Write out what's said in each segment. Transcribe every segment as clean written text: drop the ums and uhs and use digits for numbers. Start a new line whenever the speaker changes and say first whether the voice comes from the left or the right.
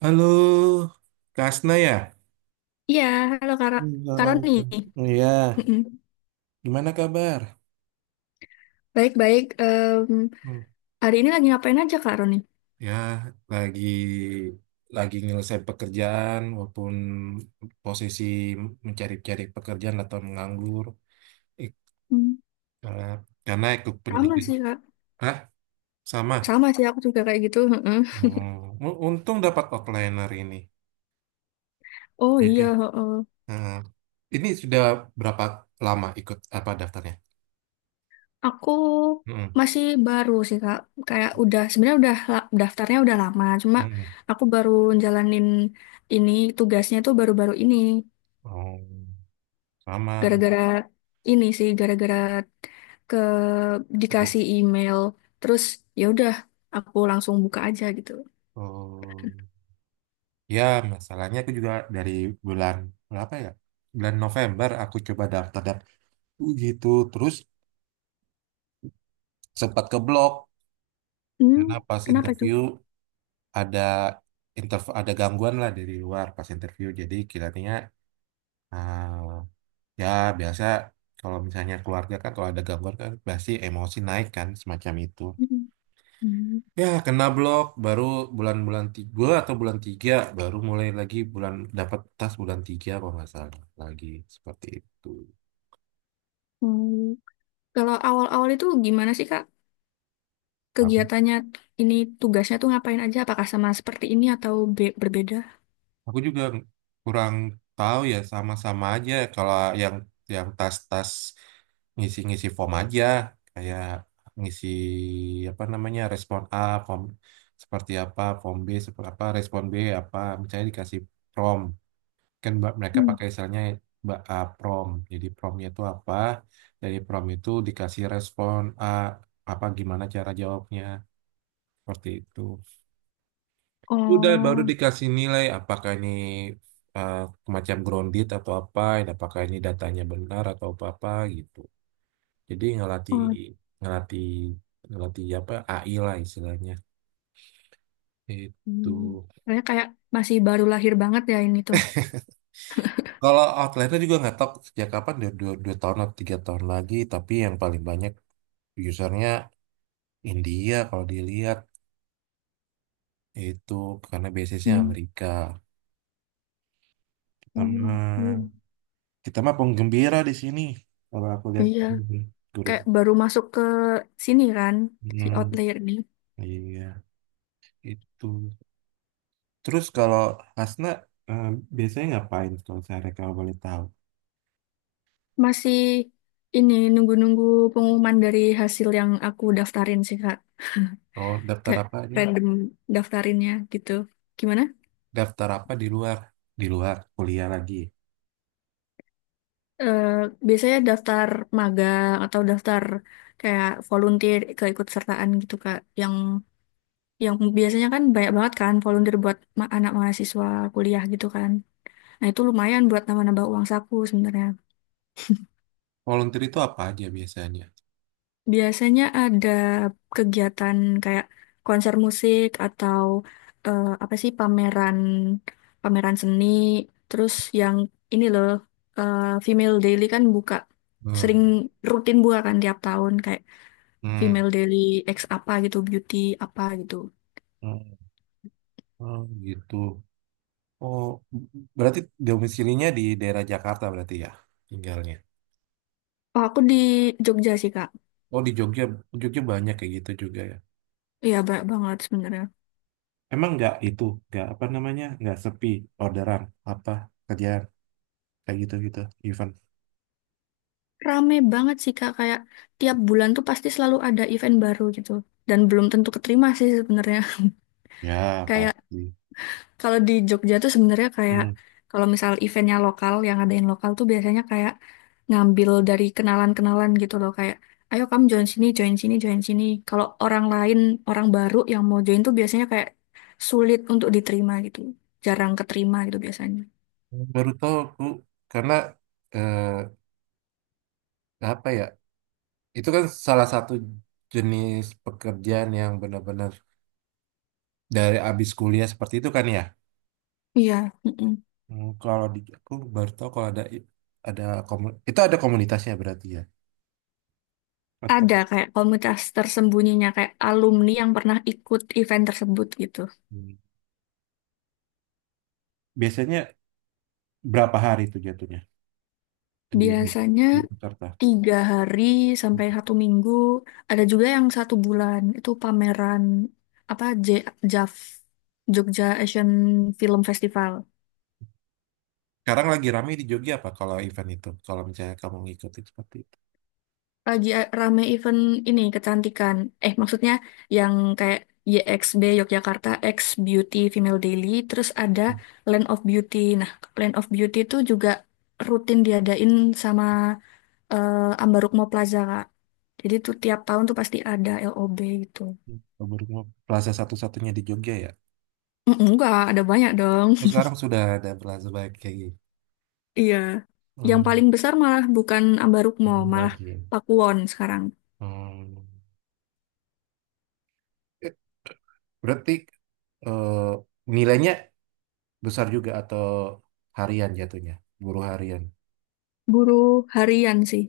right: Halo, Kasna ya?
left: Iya, halo Kak Roni.
right: Iya,
left: Mm-mm.
right: gimana kabar?
left: Baik-baik.
right: Hmm.
left: Hari ini lagi ngapain aja Kak Roni?
right: Ya, lagi lagi nyelesain pekerjaan walaupun posisi mencari-cari pekerjaan atau menganggur. Ik-
left: Hmm.
right: Karena karena ikut
left: Sama
right: pendidikan.
left: sih Kak.
right: Hah? Sama.
left: Sama sih aku juga kayak gitu, heeh.
right: Hmm. Untung dapat outliner ini.
left: Oh
right: Gitu.
left: iya, heeh.
right: Hmm. Ini sudah berapa lama ikut apa daftarnya?
left: Aku
right: Hmm.
left: masih baru sih Kak. Kayak udah sebenarnya daftarnya udah lama. Cuma
right: Hmm.
left: aku baru jalanin ini, tugasnya tuh baru-baru ini.
right: Oh, sama.
left: Gara-gara ini sih, gara-gara ke
right: Bu-
left: dikasih email. Terus ya udah, aku langsung buka aja gitu.
right: Oh. Ya, masalahnya aku juga dari bulan berapa ya? Bulan November aku coba daftar daftar gitu, terus sempat keblok
left: Hmm,
right: karena pas
left: kenapa itu?
right: ada interview ada gangguan lah dari luar pas interview. Jadi kiranya eh, ya biasa kalau misalnya keluarga kan kalau ada gangguan kan pasti emosi naik kan semacam itu.
left: Hmm. Hmm.
right: Ya kena blok baru bulan-bulan tiga atau bulan tiga baru mulai lagi bulan dapat tas bulan tiga kalau nggak salah lagi seperti itu.
left: Hmm. Kalau awal-awal itu gimana sih Kak? Kegiatannya ini, tugasnya tuh ngapain aja? Apakah sama seperti ini atau berbeda?
right: Aku juga kurang tahu ya sama-sama aja kalau yang yang tas-tas ngisi-ngisi form aja kayak ngisi apa namanya respon A form seperti apa form B seperti apa respon B apa misalnya dikasih prompt kan mereka
left: Hmm.
right: pakai istilahnya A prom jadi promnya itu apa dari prom itu dikasih respon A apa gimana cara jawabnya seperti itu. Udah baru
left: Oh,
right: dikasih nilai apakah ini eh, macam grounded atau apa, dan apakah ini datanya benar atau apa-apa gitu. Jadi ngelatih
left: oh.
right: ngelatih ngelatih apa AI lah istilahnya. Itu.
left: Hmm. Soalnya kayak masih baru lahir banget ya ini tuh.
right: Kalau Outlander juga nggak tahu sejak kapan dua, dua, dua tahun atau tiga tahun lagi, tapi yang paling banyak usernya India kalau dilihat itu karena basisnya
left: Hmm.
right: Amerika. Kita
left: Oh,
right: mah
left: gitu.
right: kita mah penggembira di sini. Kalau aku lihat
left: Iya,
right: grup.
left: kayak baru masuk ke sini kan, si
right: Hmm,
left: outlier ini.
right: iya itu. Terus kalau Hasna eh, biasanya ngapain kalau saya kalau boleh tahu?
left: Masih ini, nunggu-nunggu pengumuman dari hasil yang aku daftarin sih Kak.
right: Oh, daftar
left: Kayak
right: apa aja?
left: random daftarinnya gitu. Gimana
right: Daftar apa di luar? Di luar kuliah lagi.
left: eh, biasanya daftar magang atau daftar kayak volunteer keikutsertaan gitu Kak. Yang biasanya kan banyak banget kan volunteer buat anak mahasiswa kuliah gitu kan. Nah, itu lumayan buat nambah-nambah uang saku sebenarnya.
right: Volunteer itu apa aja biasanya?
left: Biasanya ada kegiatan kayak konser musik atau apa sih, pameran pameran seni, terus yang ini loh, eh, Female Daily kan buka,
right: Hmm,
left: sering rutin buka kan tiap tahun, kayak
right: hmm,
left: Female Daily X apa gitu, beauty apa gitu.
right: hmm, oh, gitu. Oh, berarti domisilinya di daerah Jakarta berarti ya tinggalnya.
left: Oh, aku di Jogja sih, Kak.
right: Oh, di Jogja, Jogja banyak kayak gitu juga ya.
left: Iya, banyak banget sebenarnya.
right: Emang nggak itu, nggak apa namanya, nggak sepi orderan apa kerjaan kayak gitu gitu, event.
left: Rame banget sih, Kak. Kayak tiap bulan tuh pasti selalu ada event baru gitu. Dan belum tentu keterima sih sebenarnya.
right: Ya,
left: Kayak
right: pasti.
left: kalau di Jogja tuh sebenarnya kayak,
right: Hmm.
left: kalau misal eventnya lokal, yang ngadain lokal tuh biasanya kayak ngambil dari kenalan-kenalan gitu loh, kayak ayo kamu join sini, join sini, join sini. Kalau orang lain, orang baru yang mau join tuh biasanya kayak sulit untuk diterima gitu. Jarang keterima gitu biasanya.
right: Baru tahu aku karena eh, apa ya? Itu kan salah satu jenis pekerjaan yang benar-benar dari abis kuliah seperti itu kan ya.
left: Iya, mm-mm.
right: Hmm, kalau di aku baru tahu kalau ada itu ada komunitasnya berarti ya. Atau
left: Ada kayak komunitas tersembunyinya kayak alumni yang pernah ikut event tersebut gitu.
right: hmm, biasanya berapa hari itu jatuhnya di
left: Biasanya
right: di Jakarta?
left: tiga hari sampai satu minggu. Ada juga yang satu bulan. Itu pameran apa, JAF, Jogja Asian Film Festival.
right: Sekarang lagi ramai di Jogja apa kalau event itu? Kalau misalnya kamu ngikutin seperti itu.
left: Lagi rame event ini kecantikan. Eh, maksudnya yang kayak YXB, Yogyakarta X Beauty Female Daily. Terus ada
right: Hmm.
left: Land of Beauty. Nah, Land of Beauty itu juga rutin diadain sama Ambarukmo Plaza Kak. Jadi tuh tiap tahun tuh pasti ada LOB gitu.
right: Baru Plaza satu-satunya di Jogja ya?
left: Mm, enggak, ada banyak dong.
right: Terus sekarang sudah ada Plaza Bank kayak gini.
left: Iya, yang
right: Hmm,
left: paling besar malah bukan Ambarukmo,
right: belum
left: malah
right: lagi.
left: Pakuwon sekarang.
right: Hmm. Eh, Berarti eh, nilainya besar juga atau harian jatuhnya? Buruh harian.
left: Buruh harian sih,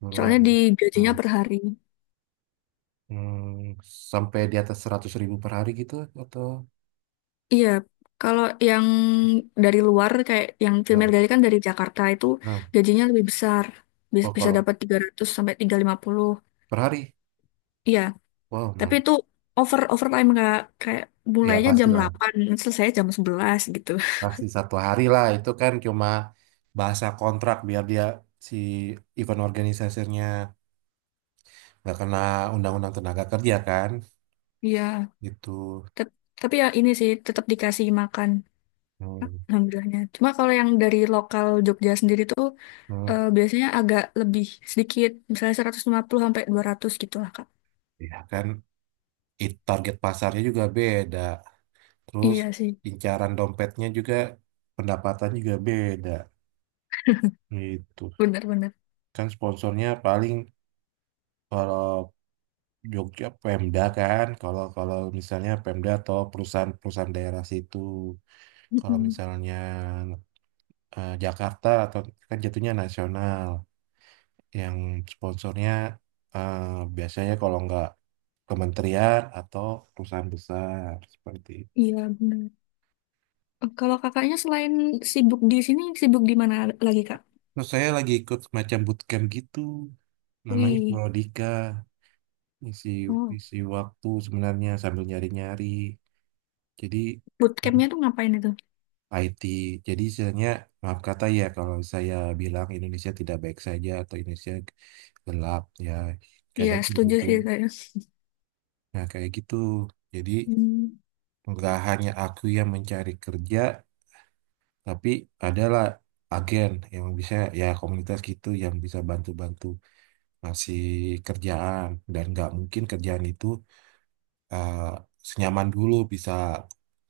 right: Buruh
left: soalnya
right: harian.
left: digajinya
right: Ah,
left: per hari.
right: hmm, sampai di atas 100.000 per hari gitu atau?
left: Iya, kalau yang dari luar kayak yang
right: Nah,
left: female, dari kan dari Jakarta itu
right: nah.
left: gajinya lebih besar.
right: Oh,
left: Bisa
right: kalau
left: dapat 300 sampai 350.
right: per hari?
left: Iya,
right: Wow,
left: tapi
right: man.
left: itu over, overtime nggak, kayak
right: Ya
left: mulainya jam
right: pastilah.
left: 8, selesai jam 11 gitu.
right: Pasti satu hari lah. Itu kan cuma bahasa kontrak biar dia si event organisasinya nggak kena undang-undang tenaga kerja kan.
left: Iya,
right: Gitu.
left: tep- tapi ya ini sih tetap dikasih makan.
right: Hmm.
left: Alhamdulillahnya. Cuma kalau yang dari lokal Jogja sendiri tuh,
right: Hmm.
left: biasanya agak lebih sedikit, misalnya 150 sampai 200 gitu lah, Kak.
right: Ya kan it, target pasarnya juga beda. Terus
left: Iya sih,
right: incaran dompetnya juga pendapatan juga beda gitu.
left: benar-benar.
right: Kan sponsornya paling kalau Jogja Pemda kan kalau kalau misalnya Pemda atau perusahaan-perusahaan daerah situ. Kalau
left: Mm-mm.
right: misalnya Jakarta atau kan jatuhnya nasional. Yang sponsornya eh, biasanya kalau nggak kementerian atau perusahaan besar seperti itu.
left: Iya, benar. Eh, kalau kakaknya selain sibuk di sini, sibuk di mana lagi, Kak?
right: Terus saya lagi ikut semacam bootcamp gitu, namanya
left: Wih,
right: Prodika, isi
left: oh,
right: isi waktu sebenarnya sambil nyari-nyari. Jadi em,
left: bootcampnya tuh ngapain itu?
right: IT, jadi istilahnya maaf kata ya kalau saya bilang Indonesia tidak baik saja atau Indonesia gelap ya
left: Iya,
right: kadang
left: setuju
right: begitu.
left: sih saya.
right: Nah kayak gitu. Jadi
left: Hmm,
right: nggak hanya aku yang mencari kerja, tapi adalah agen yang bisa ya komunitas gitu yang bisa bantu-bantu ngasih kerjaan dan nggak mungkin kerjaan itu eh, senyaman dulu bisa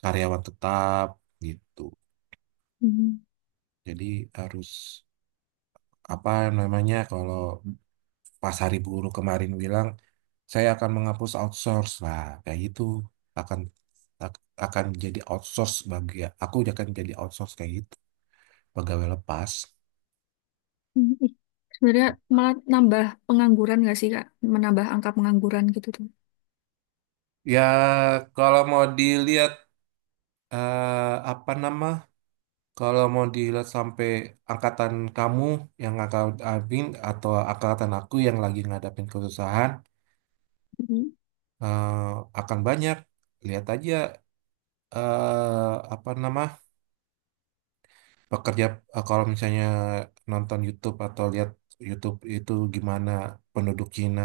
right: karyawan tetap gitu
left: hmm,
right: jadi harus apa namanya kalau pas hari buruh kemarin bilang saya akan menghapus outsource lah kayak gitu akan akan jadi outsource bagi aku akan jadi outsource kayak gitu pegawai lepas.
left: hmm. Ih, sebenarnya malah nambah pengangguran nggak sih, Kak? Menambah angka pengangguran gitu tuh.
right: Ya, kalau mau dilihat eh apa nama kalau mau dilihat sampai angkatan kamu yang angkatan Abin atau angkatan aku yang lagi ngadapin kesusahan
left: Hmm,
right: eh, akan banyak lihat aja eh apa nama pekerja kalau misalnya nonton YouTube atau lihat YouTube itu gimana penduduk Cina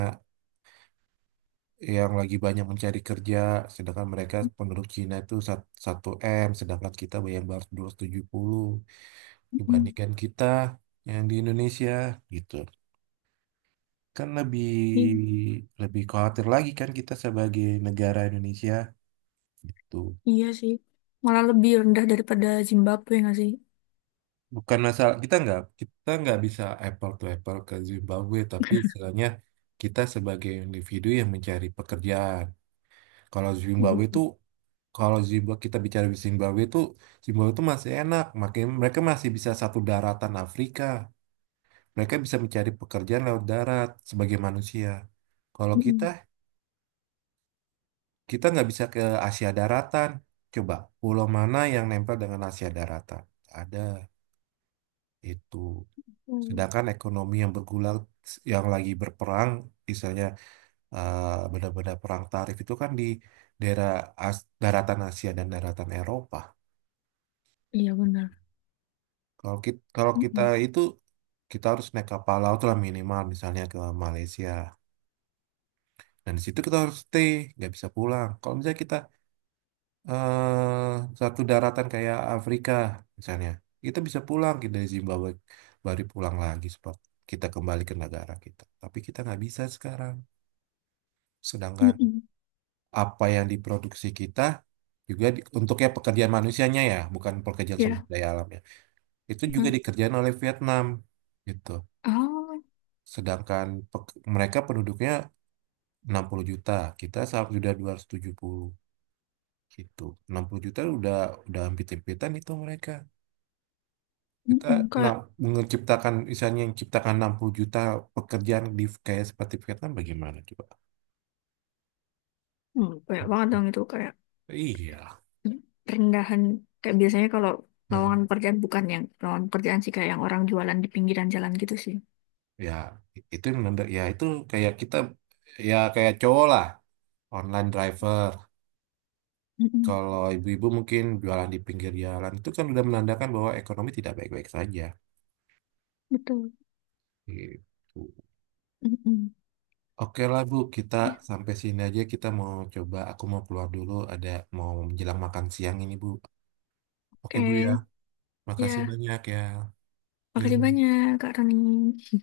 right: yang lagi banyak mencari kerja sedangkan mereka penduduk Cina itu 1M sedangkan kita yang baru 270 dibandingkan kita yang di Indonesia gitu. Kan lebih
left: hmm.
right: lebih khawatir lagi kan kita sebagai negara Indonesia gitu.
left: Iya sih. Malah lebih rendah daripada Zimbabwe nggak sih?
right: Bukan masalah kita nggak bisa apple to apple ke Zimbabwe, tapi istilahnya kita sebagai individu yang mencari pekerjaan. Kalau Zimbabwe itu
left: Mhm.
right: kalau Zimbabwe kita bicara di Zimbabwe itu masih enak, makanya mereka masih bisa satu daratan Afrika. Mereka bisa mencari pekerjaan lewat darat sebagai manusia. Kalau kita.
left: Mm-mm.
right: Kita nggak bisa ke Asia daratan. Coba, pulau mana yang nempel dengan Asia daratan? Nggak ada itu.
left: Hmm.
right: Sedangkan ekonomi yang bergulat, yang lagi berperang, misalnya benda-benda perang tarif itu kan di daerah daratan Asia dan daratan Eropa.
left: Iya benar.
right: Kalau kita
left: Mm-mm.
right: itu, kita harus naik kapal laut lah minimal, misalnya ke Malaysia. Dan di situ kita harus stay, nggak bisa pulang. Kalau misalnya kita eh satu daratan kayak Afrika misalnya kita bisa pulang kita dari Zimbabwe baru pulang lagi sebab kita kembali ke negara kita tapi kita nggak bisa sekarang sedangkan
left: Mm-mm.
right: apa yang diproduksi kita juga untuknya pekerjaan manusianya ya bukan pekerjaan sumber
left: Iya.
right: daya alamnya itu juga
left: Mm.
right: dikerjain oleh Vietnam gitu
left: Oh,
right: sedangkan mereka penduduknya 60 juta kita sudah 270 gitu 60 juta udah ampit-ampitan itu mereka. Kita
left: mm-mm. Kayak
right: nah, menciptakan, misalnya yang ciptakan 60 juta pekerjaan di kayak seperti Vietnam bagaimana coba?
left: hmm, banyak banget dong itu kayak
right: Iya.
left: mm, rendahan. Kayak biasanya kalau
right: Hmm.
left: lowongan pekerjaan, bukan yang lowongan pekerjaan sih, kayak yang orang jualan di pinggiran jalan gitu sih.
right: Ya, itu yang menanda, ya itu kayak kita, ya kayak cowok lah, online driver.
left: Mm-mm.
right: Kalau ibu-ibu mungkin jualan di pinggir jalan, itu kan udah menandakan bahwa ekonomi tidak baik-baik saja.
left: Betul.
right: Gitu.
left: Mm-mm.
right: Oke lah Bu, kita sampai sini aja, kita mau coba, aku mau keluar dulu, ada mau menjelang makan siang ini Bu. Oke
left: Oke,
right: Bu ya, makasih
left: ya
right: banyak ya.
left: makasih
right: Yuk.
left: banyak Kak Rani.